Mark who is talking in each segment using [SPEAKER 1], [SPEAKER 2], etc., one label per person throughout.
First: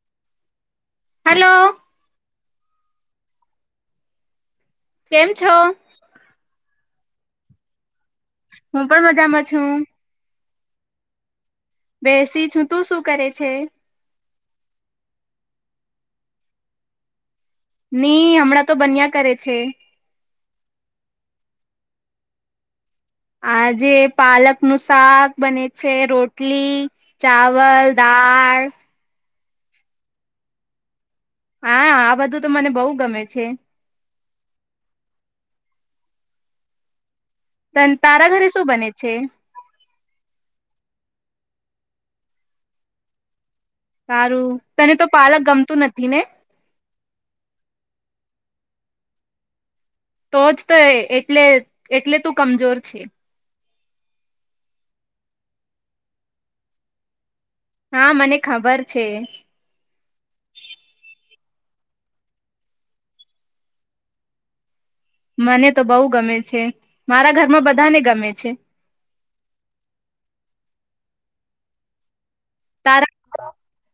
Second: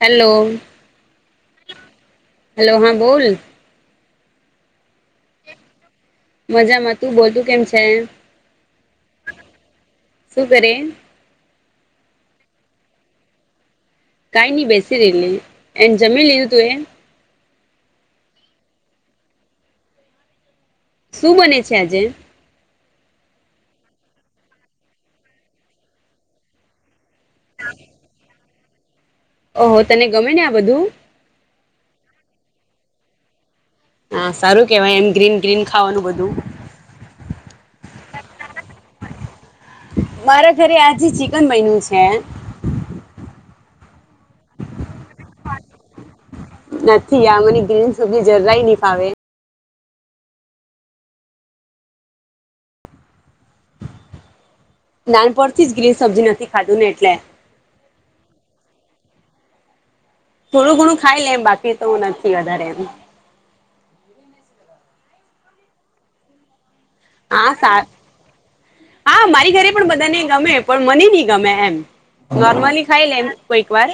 [SPEAKER 1] Hello.
[SPEAKER 2] Hello
[SPEAKER 1] hello હા બોલ.
[SPEAKER 2] કેમ છો.
[SPEAKER 1] મજામાં તું બોલતું કેમ છે.
[SPEAKER 2] હું પણ મજામાં છું
[SPEAKER 1] સુું કરે
[SPEAKER 2] બેસી છું તું શું કરે છે
[SPEAKER 1] કઈ ન‌ઈ બેસીરેલી એન જમીન લિધુ તુ એે
[SPEAKER 2] નહી હમણાં તો બન્યા કરે છે
[SPEAKER 1] શું બને છે આજે
[SPEAKER 2] આજે પાલક નું શાક બને છે રોટલી ચાવલ દાળ
[SPEAKER 1] ઓહો તને ગમે ને આ બધું
[SPEAKER 2] હા આ બધું તો મને બહુ ગમે છે
[SPEAKER 1] હા સારું કેવાય એમ ગ્રીન ગ્રીન ખાવાનું બધું
[SPEAKER 2] તન તારા ઘરે શું બને છે
[SPEAKER 1] મારા ઘરે આજે ચિકન બહિનું છે
[SPEAKER 2] સારું તને તો પાલક ગમતું નથી ને
[SPEAKER 1] નથી આ મને ગ્રીન સબજી જરા ઈ ન‌ઈ ફાવે
[SPEAKER 2] તોજ તો એટલે એટલે તું કમજોર છે
[SPEAKER 1] નાન પરથી જ ગ્રીન સબ્જી નથી ખાધું ને એટલે
[SPEAKER 2] હા મને ખબર છે
[SPEAKER 1] થોડું ઘણું ખાઈ લે એમ બાકી તો નથી વધારે એમ
[SPEAKER 2] મને તો બઉ ગમે છે મારા
[SPEAKER 1] હા
[SPEAKER 2] ઘરમાં
[SPEAKER 1] સા
[SPEAKER 2] બધાને ગમે છે
[SPEAKER 1] હા મારી ઘરે પણ બધાને ગમે પણ મને ન‌ઈ ગમે એમ નોર્મલી ખાઈ લે
[SPEAKER 2] તારા
[SPEAKER 1] કોઈક વાર.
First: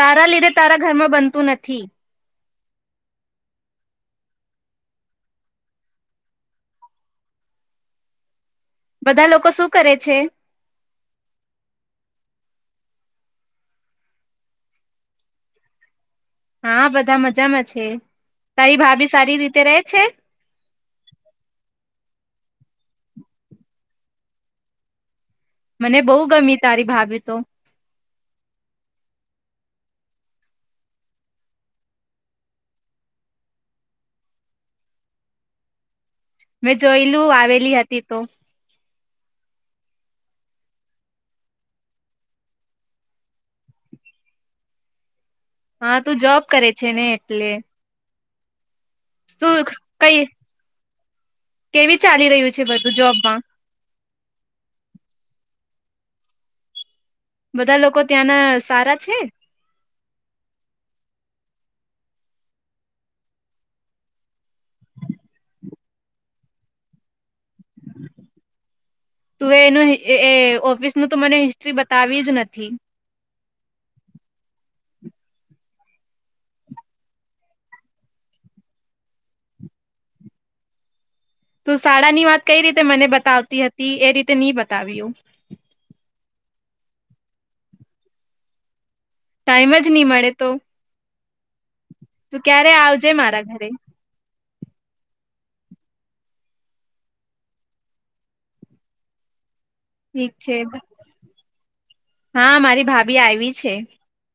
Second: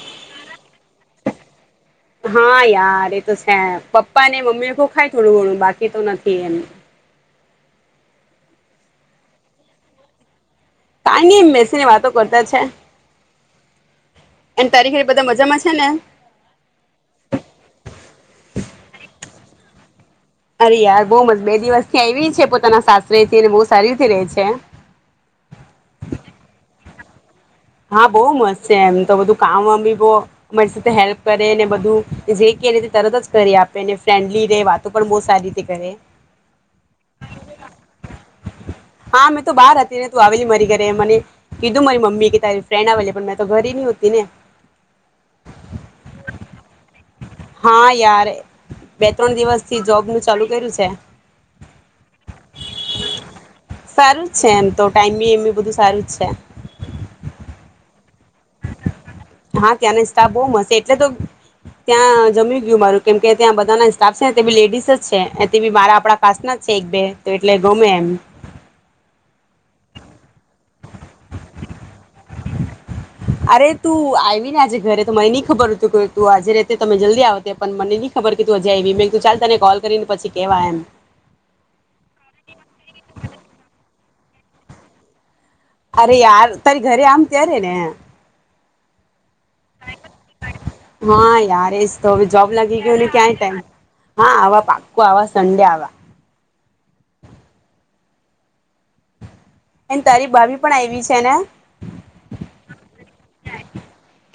[SPEAKER 2] તારા લીધે તારા ઘરમાં બનતું નથી
[SPEAKER 1] હા યાર એ તો છે પપ્પા ને મમ્મી કો ખાય થોડું ઘણું બાકી તો નથી એમ.
[SPEAKER 2] બધા લોકો શું કરે છે?
[SPEAKER 1] કઈ નઇ બેસીને વાતો કરતા છે અને તારી ઘરે બધા મજામાં છે ને?
[SPEAKER 2] હા બધા મજામાં છે. તારી ભાભી સારી રીતે રેય છે.
[SPEAKER 1] અરે યાર બહુ મસ્ત બે દિવસ થી આવી પોતાના સાસરેથીને બહુ સારી રીતે રેહ છે.
[SPEAKER 2] મને બહુ ગમી તારી ભાભી તો
[SPEAKER 1] હા બહુ મસ્ત છે એમ તો બધું કામ બામ બી બ અમારી સાથે હેલ્પ કરેને બધું જે ક તરત જ કરી આપેને ફ્રેન્ડલી રેય વાતો પણ બહ સારી રીતે કરે.
[SPEAKER 2] મેં જોયલું આવેલી હતી તો
[SPEAKER 1] હા મેં તો બહાર હતી ને તું આવેલી મારી ઘરે મને કીધું મારી મમ્મી કે તારી ફ્રેન્ડ આવેલી પણ મેં તો ઘરે નહ હોતી ને
[SPEAKER 2] હા તું જોબ કરે છે ને? એટલે
[SPEAKER 1] હા યાર એ
[SPEAKER 2] શું કઈ
[SPEAKER 1] કર્યું છે
[SPEAKER 2] કેવી ચાલી રહ્યું છે બધું જોબમાં.
[SPEAKER 1] સારું જ છે એમ તો ટાઈમી એમ બી બધું સારું જ છે.
[SPEAKER 2] બધા લોકો ત્યાંના સારા છે
[SPEAKER 1] હા, ત્યાંને સ્ટાફ બહુ મસે એટલે તો ત્યાં જમી ગયું મારું કેમકે ત્યાં બધા ના સ્ટાફ છે તે બી લેડીસ જ છે બી મારા આપડા કાસ્ટ ના જ છે એક બે તો એટલે ગમે એમ
[SPEAKER 2] તું એનું એ એ ઓફિસ નું તો મને હિસ્ટ્રી બતાવી જ ન થીમ.
[SPEAKER 1] અરે તું આયવીને આજે ઘરે તો મને ની ખબર તું કે તું આજે રેતે તો મે જલ્દી આવતે પણ મને ની ખબર કે તું અજે આયવી મે તું ચાલ તને કોલ કરીને પછી કેવા એમ.
[SPEAKER 2] તું શાળાની વાત કઈ રીતે મને બતાવતી હતી એ રીત તે ની બતાવ્યું.
[SPEAKER 1] અરે યાર તારી ઘરે આમ ત્યારે ને.
[SPEAKER 2] ટાઈમ જ નહી મળે તો
[SPEAKER 1] હા યાર એજ તો હવે
[SPEAKER 2] તું
[SPEAKER 1] જોબ
[SPEAKER 2] ક્યારે
[SPEAKER 1] લાગી ગયુંને
[SPEAKER 2] આવજે
[SPEAKER 1] ક્યાંય
[SPEAKER 2] મારા
[SPEAKER 1] ટાઈમ
[SPEAKER 2] ઘરે
[SPEAKER 1] હા આવા પાકું આવા સન્ડે આવા. એન તારી
[SPEAKER 2] ઠીક
[SPEAKER 1] ભાભી
[SPEAKER 2] છે
[SPEAKER 1] પણ આયવી છે ને?
[SPEAKER 2] બી આયવી છે.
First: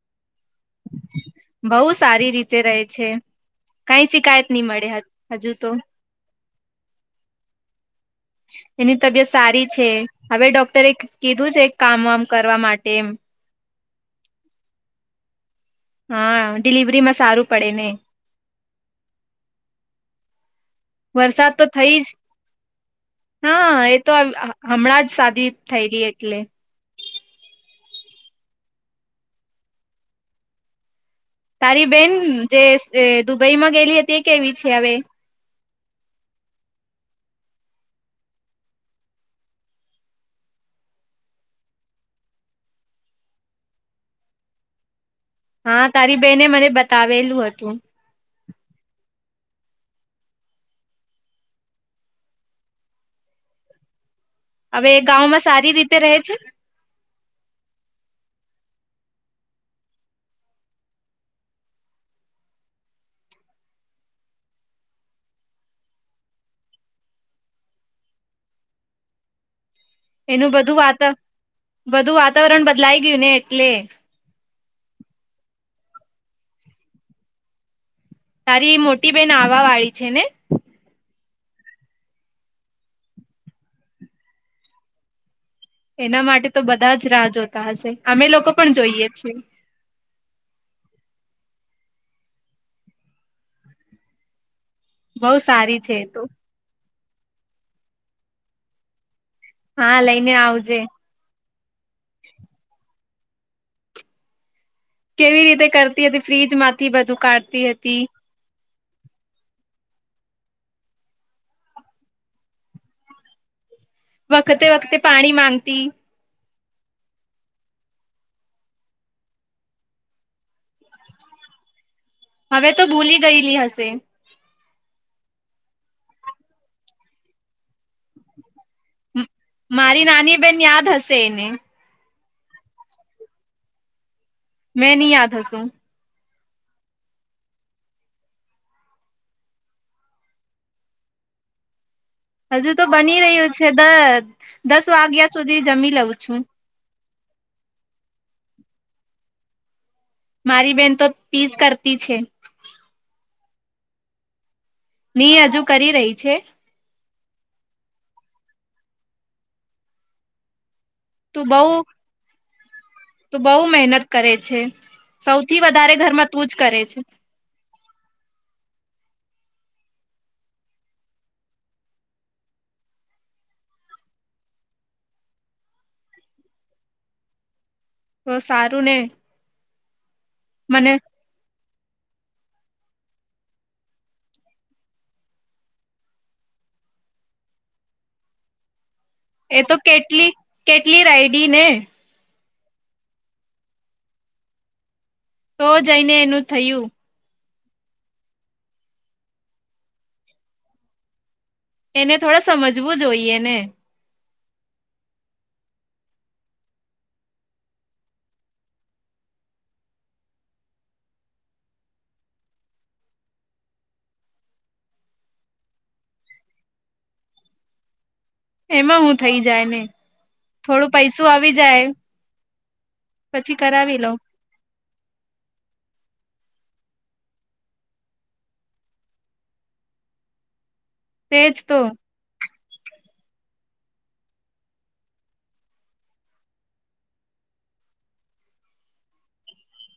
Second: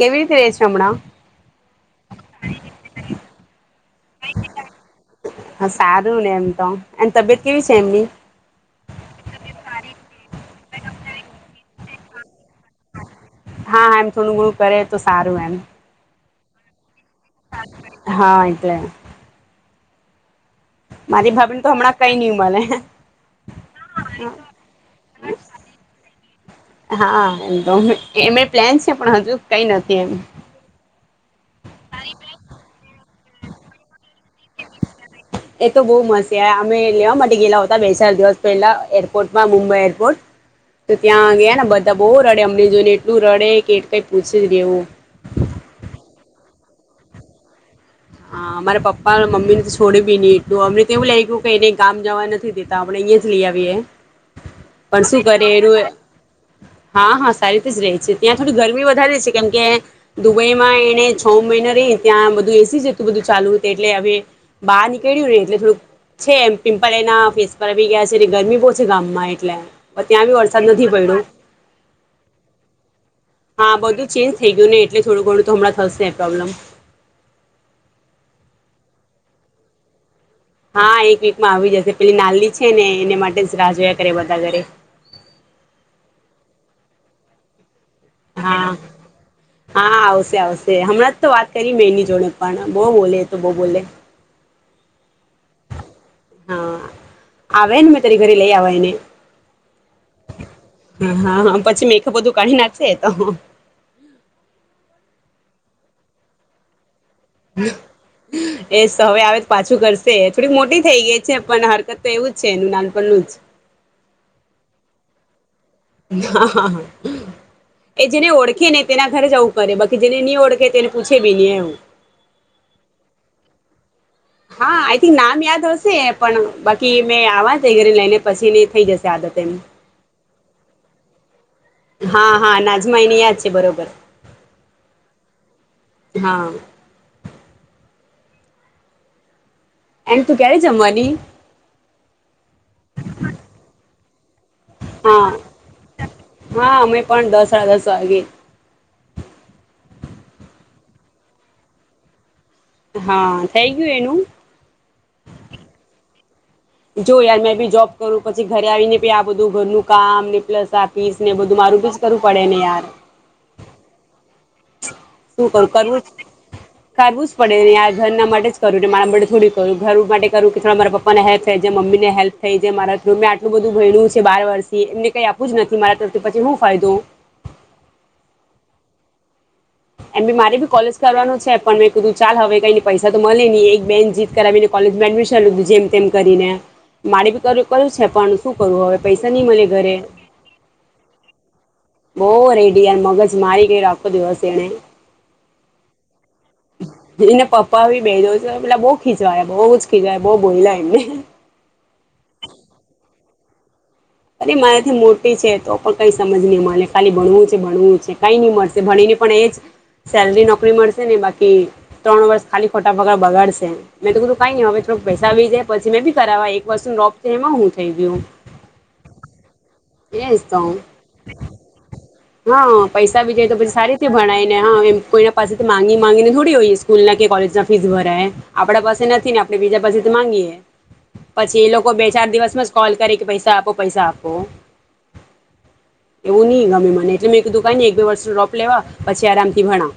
[SPEAKER 1] કેવી રીતે રે છે હમણાં
[SPEAKER 2] બહુ સારી રીતે રહે છે. કઈ શિકાયત ની મળે હ હજુ તો.
[SPEAKER 1] હા સારું ને એમ તો એન તબિયત કેવી છે, એમની
[SPEAKER 2] એની તબિયત સારી છે, હવે ડોક્ટરે કીધું છે કામ વામ કરવા માટે એમ
[SPEAKER 1] હા, હા, એમ થોડું ઘણું કરે તો સારું એમ
[SPEAKER 2] હા, ડિલિવરીમાં સારું પડે ને
[SPEAKER 1] હા, એટલે મારી
[SPEAKER 2] વરસાદ
[SPEAKER 1] ભાભીને
[SPEAKER 2] તો
[SPEAKER 1] હમણાં
[SPEAKER 2] થઈ જ
[SPEAKER 1] કઈ નહી મળે
[SPEAKER 2] હ, એ તો હમણાં જ સાદી થઈ ગઈ એટલે
[SPEAKER 1] હા એમ એ પ્લેન છે પણ હજુ કઈ નથી એમ
[SPEAKER 2] તારી બેન, જેસ એ. દુબઈમાં ગયેલી હતી, એ કેવી છે, હવે.
[SPEAKER 1] એ તો બહુ મસ્ યાર અમે લેવા માટે ગેલા હતા, બે ચાર દિવસ પહેલા એરપોર્ટમાં મુંબઈ એરપોર્ટ તો ત્યાં ગયા, ને બધા બહુ રડે અમને જોઈને એટલું રડે કે કઈ પૂછેજ ની એવું.
[SPEAKER 2] હા, તારી બેને મને બતાવેલું હતું.
[SPEAKER 1] હા, અમારા પપ્પાને મમ્મીને, તો છોડ બી ની એટલું અમને કેવું લાગ્યું કે એને ગામ જવા નથી, દેતા આપણે અહીંયાજ, લી આવીએ.
[SPEAKER 2] હવે,
[SPEAKER 1] પણ શું
[SPEAKER 2] ગાવમાં
[SPEAKER 1] કરે
[SPEAKER 2] સારી
[SPEAKER 1] એનું
[SPEAKER 2] રીતે રહે છે?
[SPEAKER 1] હા હા સારી રીતે જ રે છે, ત્યાં થોડી ગરમી વધારે છે કેમ કે દુબઈમાં એને છ મહિના, રે ત્યાં બધું એસી જ. એવું બધું ચાલુ હતું એટલે હવે બહાર નીકળ્યું ને એટલે થોડુંક છે, એમ પિમ્પલ એના ફેસ પર આવી ગયા છે, ગરમી બહુ છે, ગામમાં એટલે ત્યાં બી
[SPEAKER 2] એનું
[SPEAKER 1] વરસાદ
[SPEAKER 2] બધું
[SPEAKER 1] નથી
[SPEAKER 2] વાતા
[SPEAKER 1] પડ્યો,
[SPEAKER 2] બધું વાતાવરણ બદલાઈ ગયું ને એટલે
[SPEAKER 1] હા બધું ચેન્જ થઈ ગયું, ને એટલે થોડું ઘણું તો હમણાં. થશે, પ્રોબ્લમ.
[SPEAKER 2] તારી મોટી, બેન આવા વાળી છેને?
[SPEAKER 1] હા, એક વીકમાં આવી જ, શે પેલી નાલી છેને, એને માટે જ રાહ જોયા કરે બધા ઘરે.
[SPEAKER 2] એના માટે તો બધાજ રાહ જોતા, હશે. અમે લોકો
[SPEAKER 1] હા,
[SPEAKER 2] પણ જોઈએ છીએ
[SPEAKER 1] હા આવશે, આવશે હમણાં. તો વાત કરી મેં એની જોડે પણ બહુ બોલે એ, તો બહુ બોલે.
[SPEAKER 2] બહુ સારી છે. તો.
[SPEAKER 1] આવેને મેં તરી ઘરે લઈ, આવ એને
[SPEAKER 2] હા, લઈને આવજે.
[SPEAKER 1] હા હા પછી મેઘઅપ બધું કાઢીનાર છે, તો
[SPEAKER 2] કેવી રીતે કરતી હતી, ફ્રીજ માંથી બધું કારતી હતી.
[SPEAKER 1] એ હવે આવે પાછું કરશે થોડીક મોટી થઈ ગઈ છે, પણ હરકત તો એવુંજ છે, એનું નાનપું જ.
[SPEAKER 2] વખતે, વખતે પાણી માંગ.
[SPEAKER 1] ના હા, એ જેને ઓળખે ને તેના ઘરેજ આવું કરે બાકી જેને નહી, ઓળખે તેને પૂછે બી નહી એમ.
[SPEAKER 2] હવે, તો ભૂલી ગયેલી હશે.
[SPEAKER 1] હા, આઈ થિંક નામ યાદ હશે પણ બાકી મેં આવવા જ ઘરે લઈને પછી ની થઈ, જશે આદત. એમ
[SPEAKER 2] મારી, નાની. બેન, યાદ હશે એને.
[SPEAKER 1] હા, હા નાજમાયની યાદ છે, બરોબર.
[SPEAKER 2] મેં નહી, યાદ હસું.
[SPEAKER 1] હા. એને, તું ક્યારે જમવાની.
[SPEAKER 2] હજુ, તો બની રહ્યું છે, દસ. દસ
[SPEAKER 1] હા
[SPEAKER 2] વાગ્યા સુધી જમી, લઉં છું.
[SPEAKER 1] હા અમે પણ દસરા, દ સ્વાગી.
[SPEAKER 2] મારી બેન, તો તીસ કરતી છે.
[SPEAKER 1] હા, થઈ ગયુ એનું.
[SPEAKER 2] ની હજુ કરી રહી છે.
[SPEAKER 1] જો યાર મે બી જોબ કરું પછી, ઘરે આવીને બી આ બધું ઘરનું કામ ને પ્લસ. ફીસ ને બધું મારું જ કરું પડે ને આર [inaudible]
[SPEAKER 2] તુ બઉુ મહેનત કરે છે
[SPEAKER 1] શું
[SPEAKER 2] સૌથી
[SPEAKER 1] કરું
[SPEAKER 2] વધારે
[SPEAKER 1] કરવું
[SPEAKER 2] ઘરમાં તું જ કરે છે
[SPEAKER 1] કરવું જ પડે ને યાર ઘરના માટે જ કરું મારા માટે થોડી કરું ઘર માટે કરું કે થોડા મારા પપ્પાને હેલ્પ થાય છે, મમ્મીને હેલ્પ થાય મારા મેં આટલું બધું ભણ છે બાર વર્ષથી એમને કઈ આપું જ નથી મારા તરફથી પછી શું ફાયદો
[SPEAKER 2] તો સારું ને
[SPEAKER 1] એમ બી મારે ભી
[SPEAKER 2] મને
[SPEAKER 1] કોલેજ કરવાનું છે પણ મેં કીધું ચાલ હવે કઈને પૈસા તો મળે નહી એક બેને જીત કરાવીને કોલેજમાં એડમિશન લીધું જેમ તેમ કરીને, મારે બી કર કર્યું છે પણ શું કરવું હવે પૈસા નહીં
[SPEAKER 2] એ
[SPEAKER 1] મળે
[SPEAKER 2] તો
[SPEAKER 1] ઘરે
[SPEAKER 2] કેટલી કેટલી રાયડી ને
[SPEAKER 1] બહુ રેડી યાર, મગજ મારી ગય રાખો દિવસ એને
[SPEAKER 2] તો જઈને એનું થયું.
[SPEAKER 1] પા બી જાઉં છું પેલા બઉુ ખીચવા બહુ જ ખીચવા બહુ બોલલા એમને.
[SPEAKER 2] એને થોડડા સમજવું જોઈએ ને.
[SPEAKER 1] અરે મારાથી મોટી છે તો પણ કઈ સમજ નહી મને ખાલી ભણવું છે ભણવું છે કઈ નહીં મળશે ભણીને પણ એ જ સેલરી નોકરી મળશે ને બાકી ત્રણ વર્ષ ખાલી ખોટા બગા બગાડશે મેં તો કીધું કઈ ન હવે થોડક પૈસા આવી જાય પછી મે બી કરાવવા એક વર્ષ નું ડ્રોપ એમાં હું થઈ ગયું.
[SPEAKER 2] એમાં હું થઈ જાય ને
[SPEAKER 1] એજ તો
[SPEAKER 2] થોડું પૈસું આવી જાય
[SPEAKER 1] હા પૈસા બી જાય તો પછી સારી
[SPEAKER 2] કરાવી
[SPEAKER 1] રીતે
[SPEAKER 2] લો
[SPEAKER 1] ભણાય ને હા એમ કોઈના પાસેથી મામાંગી માંગીને થોડી હોય. સ્કૂલ ના કે કોલેજ ના ફીસ ભરાય આપડા પાસે નથી ને આપડે બીજા પાસે તો માંગીયએ.
[SPEAKER 2] તેજ
[SPEAKER 1] પછી એ
[SPEAKER 2] તો
[SPEAKER 1] લોકો બે ચાર દિવસ માં જ કોલ કરે કે પૈસા આપો પૈસા આપો. એવું નહી ગમે મને એટલે મેં કીધું કાઈ નહીં એક બે વર્ષ ડ્રોપ લેવા પછી આરામથી ભણા.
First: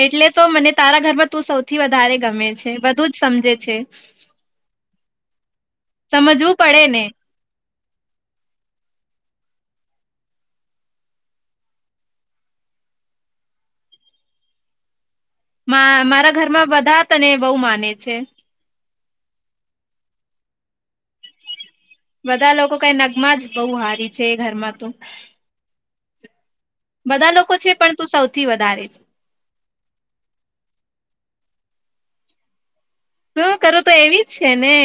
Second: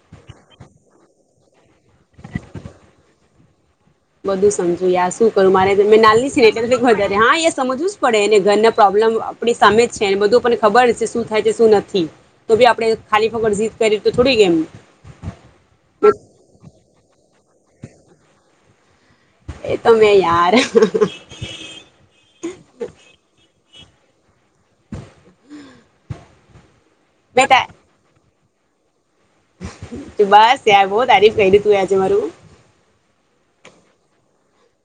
[SPEAKER 2] એટલે તો મને તારા ઘરમાં તું સૌથી વધારે ગમે છે બધું જ સમજે છે.
[SPEAKER 1] બધું સમજો યા શું કરું મારે નાલની
[SPEAKER 2] સમજવું પડે ને
[SPEAKER 1] સનેટ [unintelligible] હા એ સમજ વુંજ પડે ને ઘરના પ્રોબ્લેમ આપડી સામે જ છેને બધું આપને ખબર છે શું થાય છે શું નથી તો ભી આપડે ખાલી ફકડ જી કરી તો થોડી કેમ
[SPEAKER 2] મા મારા ઘરમાં બધા તને બહુ માને છે.
[SPEAKER 1] એ તો મેં યાર
[SPEAKER 2] બધા લોકો કઈ નગમાં જ બહુ હારી છે એ ઘરમાં તો. બધા લોકો
[SPEAKER 1] બેટા
[SPEAKER 2] છે પણ તું સૌ થી વધારે છે
[SPEAKER 1] બસ યાર બહ તારીફ કરી તુંએ આજે મારું
[SPEAKER 2] શું કરું તો એવી જ છે ને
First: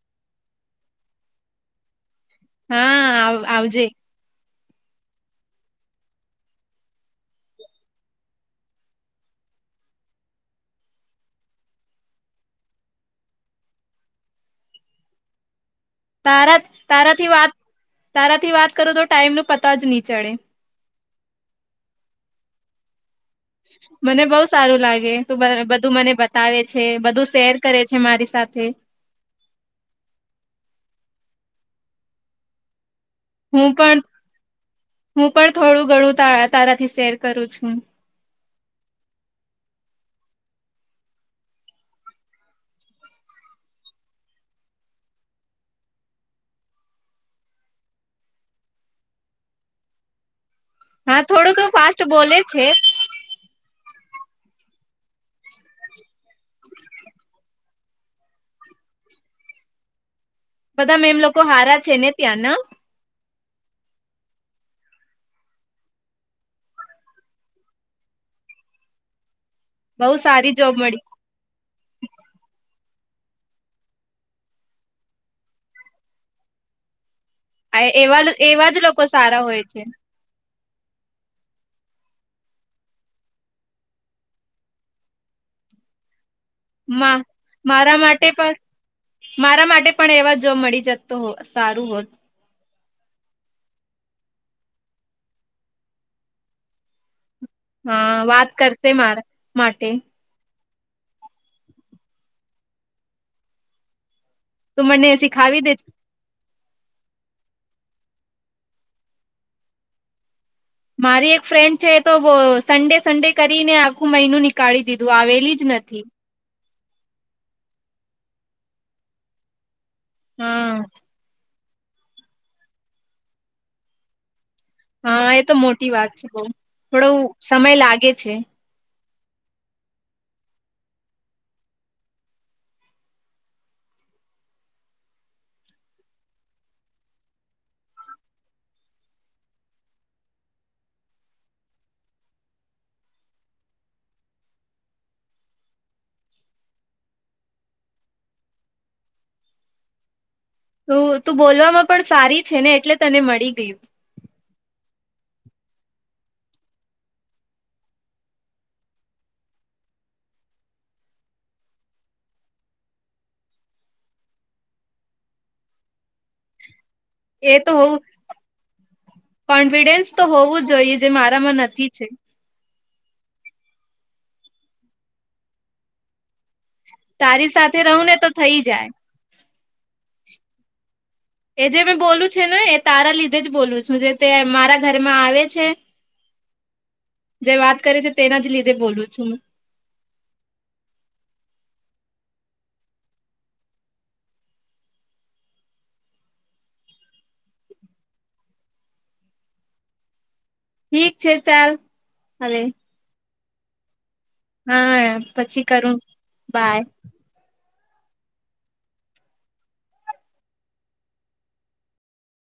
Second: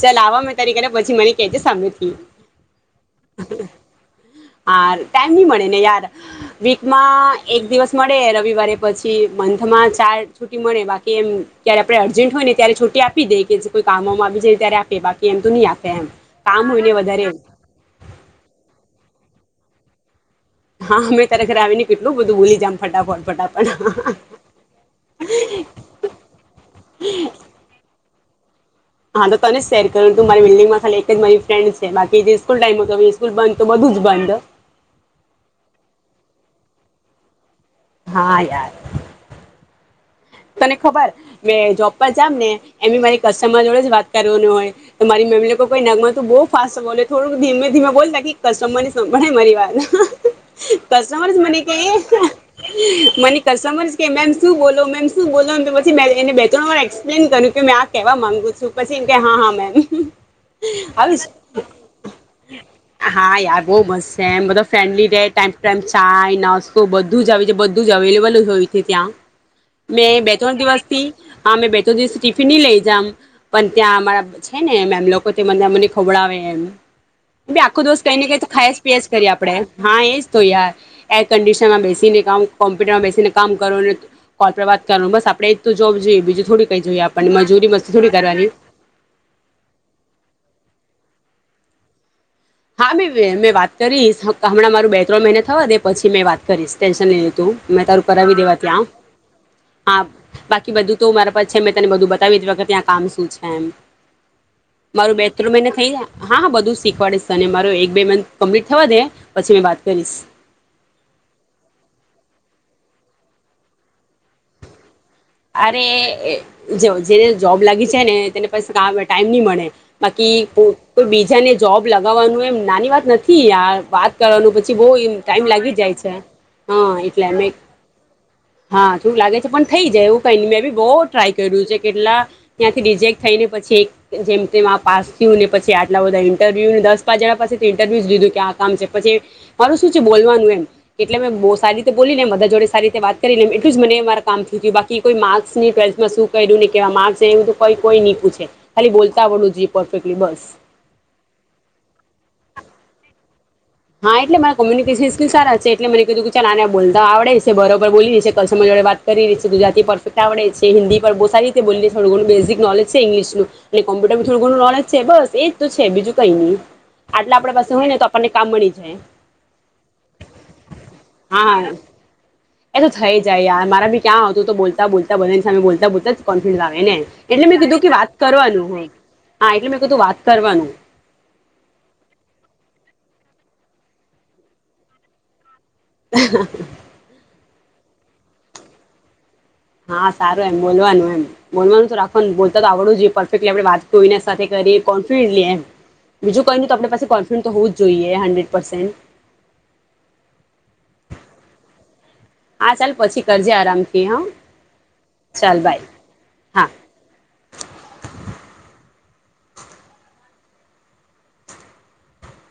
[SPEAKER 1] ચલ આવા મેં તારી ઘરે પછી મને કેજે સામેથી
[SPEAKER 2] હા, આવજે
[SPEAKER 1] હા, ટાઈમ ની મળે ને યાર, વીકમાં એક દિવસ મળે રવિવારે પછી મંથમાં ચાર છુટી મળે બાકી એમ ત્યારે આપડે અર્જન્ટ હોય ને ત્યારે છુટી આપી દે કે કોઈ કામમાં આવી જાયને ત્યારે આપે બાકી એમ તો ની આપે એમ
[SPEAKER 2] તારા
[SPEAKER 1] કામ હોય ને વધારે
[SPEAKER 2] તારાથી વાત તારાથી વાત કરું તો ટાઈમ નું પ ત જ ની ચડે
[SPEAKER 1] હા અમે તારા ઘરે આવીને કેટલું બધું બૂલી જમ ફટાફટ. ફટાફટ
[SPEAKER 2] મને બઉ સારું લાગે તું બધું મને બતાવે છે બધું શેર કરે છે મારી સાથે.
[SPEAKER 1] હા તો તને જ શેર કરું તું મારી બિલ્ડિંગમાં ખાલી એક જ મારી ફ્રેન્ છે બાકી જે સ્કૂલ ટાઈમ હતો સ્કૂલ બંધ તો
[SPEAKER 2] હું
[SPEAKER 1] બધું
[SPEAKER 2] પણ
[SPEAKER 1] જ બંધ
[SPEAKER 2] હું પણ થોડું ઘણું તાર તારાથી શેર કરું છું.
[SPEAKER 1] હા યાર તને ખબર મે જોબ પર જામ ને એ મારી કસ્ટમર જોડે જ વાત કરવાનું હોય તો મારી મમ્મી લોકો કોઈ નગમ તું બહ ફાસ્ટ બો થોડું ધીમે ધીમે બોલતા તાકી કસ્ટમર ની સંભળાય મારી વાત. [unintelligible]
[SPEAKER 2] હા
[SPEAKER 1] કસ્ટમર જ
[SPEAKER 2] થોડું
[SPEAKER 1] મને
[SPEAKER 2] તો
[SPEAKER 1] કઈ
[SPEAKER 2] ફાસ્ટ બોલે છે
[SPEAKER 1] એ મને કસ્ટમરસ કે મેમ શું બોલો મેમ. [unintelligible] બોલછ પછી મે અને બે તન વાર એક્સપ્લેન કર્યું કે મે આ કેવા માંગુ છું પછી એમ કે હા હા મેમ.
[SPEAKER 2] બધા મેમ
[SPEAKER 1] આવીશ
[SPEAKER 2] લોકો હારા છે ને ત્યાં ના.
[SPEAKER 1] હા યાર બહુ મસ છે એમ બધા ફ્રેન્ડલી રહે ટાઈમ ટુ ટાઈમ ચાય નાસ્તો બધું જ બધું જ અવેલેબલ હોય છે ત્યાં.
[SPEAKER 2] બહુ
[SPEAKER 1] મેં બે
[SPEAKER 2] સારી
[SPEAKER 1] ત્રણ
[SPEAKER 2] જોબ
[SPEAKER 1] દિવસ
[SPEAKER 2] મળી
[SPEAKER 1] થી આ મેં બે ત્રણ દિવસથી ટિફિન ની લઈ જામ પણ ત્યાં અમારા છે નેમ એમ લોકો મને મને ખોવડાવે એમ. એમ ભી આખો દોસ્ત કઈ
[SPEAKER 2] એવા
[SPEAKER 1] ને કઈ તો
[SPEAKER 2] એવા
[SPEAKER 1] ખાયાસ
[SPEAKER 2] જ લોકો
[SPEAKER 1] પીયાસ કરીએ
[SPEAKER 2] સારા
[SPEAKER 1] આપડે
[SPEAKER 2] હોય છે.
[SPEAKER 1] હા એજ તો યાર. એર કન્ડિશનરમાં બેસીને કામ કોમ્પ્યુટરમાં બેસીને કામ કરો. કોલ પર વાત કરવાનું બસ આપડે તો જો જોઈએ બીજું થોડી કઈ જોઈએ
[SPEAKER 2] મા
[SPEAKER 1] આપણને મજૂરી મસ્તી
[SPEAKER 2] મારા
[SPEAKER 1] થોડી
[SPEAKER 2] માટે
[SPEAKER 1] કરવાની
[SPEAKER 2] પણ મારા માટે પણ એવા જોવા મળી જત તો સારું હોત.
[SPEAKER 1] હા મે મેં વાત કરીશ હમણાં મારું બે ત્રણ મહિને થવા દે પછી મેં વાત કરીશ ટેન્શન ની લે. તુ મે તારું
[SPEAKER 2] હા
[SPEAKER 1] કરાવ
[SPEAKER 2] વાત
[SPEAKER 1] દેવા ત્યાં
[SPEAKER 2] કરશે મારા માટે
[SPEAKER 1] હા બાક કે બધું તો મારા પાછ છે મેં તને બધું બતાવી દીધું કે ત્યાં કામ શું છે એમ.
[SPEAKER 2] તું મને
[SPEAKER 1] મારું બે ત્રણ
[SPEAKER 2] શીખાવી
[SPEAKER 1] મહિને
[SPEAKER 2] દે
[SPEAKER 1] થઈ ગયા હા હા બધું શીખવાડીશ. તને મારો એક બે મંથ કમ્પ્લીટ થવા દે પછી મે વાત કરીશ.
[SPEAKER 2] મારી એક ફ્રેન્ડ છે તો સન્ડે સન્ડે કરીને આખું મહિનું નીકાળી દીધું. બુ આવેલી જ
[SPEAKER 1] અરે
[SPEAKER 2] નથી.
[SPEAKER 1] જો જેને જોબ લાગી જાય ને તેને પછ કામ ટાઈમ નહી મળે. બાકી કો
[SPEAKER 2] હા
[SPEAKER 1] બીજાને જોબ લગાવવાનું એમ નાની વાત નથી યાર વાત કરવાનું પછ છી બ
[SPEAKER 2] હા એ
[SPEAKER 1] ટાઈમ
[SPEAKER 2] તો
[SPEAKER 1] લાગી
[SPEAKER 2] મોટી
[SPEAKER 1] જાય છે
[SPEAKER 2] વાત બઉ
[SPEAKER 1] હા
[SPEAKER 2] થોડો
[SPEAKER 1] એટલે અમે
[SPEAKER 2] સમય લાગે છે
[SPEAKER 1] હા એવુ લાગે છે પણ થઈ જાય આવું. કની મેં બી બહુ ટ્રાય કર્યું છે કેટલા ત્યાંથી રિજેક્ટ થઈ ને પછી જેમ પાસ થયું ને પછી આટલા બધા ઇન્ટરવ્યૂને દસ પાંચ જણા પાસેથી ઇન્ટરવ્યૂ જ લીધું કે આ કામ છે પછી મારું શું છે બોલવાનું એમ એટલે મેં બહુ સારી રીતે બોલીને બધા જોડે સારી રીતે વાત કરી લેમ એટલું જ મને મારા કામ થયું બાકી કે કોઈ માર્ક્સ ન ટ્વેલ્થમાં શું ક્યું ને કેવા માસ એઈ કોઈ નહી પૂછે ખાલી બોલતા આવડવું જોઈ પરફેક્ટલી બસ.
[SPEAKER 2] તુ તું બોલવામાં પણ સારી છે ને એટલે તને મળી. ગયું
[SPEAKER 1] હા એટલે મારા કોમ્યુનિકેશસ સારા છે એટલે મને કીધું કે ચાલ આના બોલતા આવડે સે બરોબર બોલી રહી છે [unintelligible] જોડે વાત કરી રી છે ગુજરાતી પરફેક્ટ આવડે સે, હન્દી પર બુ સારી રીતે બોલી થોડું ઘણું બેઝિક નોલેજ છે ઇંગ્લિશનું ને, કોમ્પ્યુરમાં થડુંધણું નોલેજ છે બસ એજ તો છે બીજુ કઈ ની આટલા આપડા પાસે હોય ને તો આપણને
[SPEAKER 2] કોન્ફિડેન્સ તો હોવું જોઈએ જે
[SPEAKER 1] હા
[SPEAKER 2] મારામાં
[SPEAKER 1] હા
[SPEAKER 2] નથી છે
[SPEAKER 1] એ તો થઈ જાય યાર મારા બી ક્યાં આવતું તો બોલતા બોલતા બધાની સામે બોલતા બોલતા જ કોન્ફિડન્સ ને,
[SPEAKER 2] તારી
[SPEAKER 1] એટલે મેં
[SPEAKER 2] સાથે
[SPEAKER 1] કીધું કે
[SPEAKER 2] રહું
[SPEAKER 1] વાત
[SPEAKER 2] ને તો થઈ
[SPEAKER 1] કરવાનું હો
[SPEAKER 2] જાય
[SPEAKER 1] હા, એટલે મેં કીધું વાત કરવાનું
[SPEAKER 2] એ જે મેં બોલું છે ને એ તારા લીધે જ બોલું છું જે તે મારા ઘરમાં આવે છે
[SPEAKER 1] [unintelligible]
[SPEAKER 2] જે વાત કરી છે તેના જ લીધે બોલું છું, હું
[SPEAKER 1] હા, સારું એમ બોલવાનું એમ બોલવાનું તો રાખવાનું, બોલતા તો આવડુંજ જોઈએ પરફેક્ટલી આપણે વાત કોઈના સાથે કરીએ કોન્ફિડન્ટલી એમ બીજુ કંઈ ની તો આપ પાસે કોન્ફિડન્ટ તો હોવું જ જોઈએ હંડ્રેડ પર્સેન્ટ
[SPEAKER 2] ઠીક છે, ચાલ હવે
[SPEAKER 1] હા, ચાલ પછી કરજે આરામ થી હા.
[SPEAKER 2] હા, યાર
[SPEAKER 1] ચાલ
[SPEAKER 2] પછી
[SPEAKER 1] બાય
[SPEAKER 2] કરું
[SPEAKER 1] હા
[SPEAKER 2] બાય.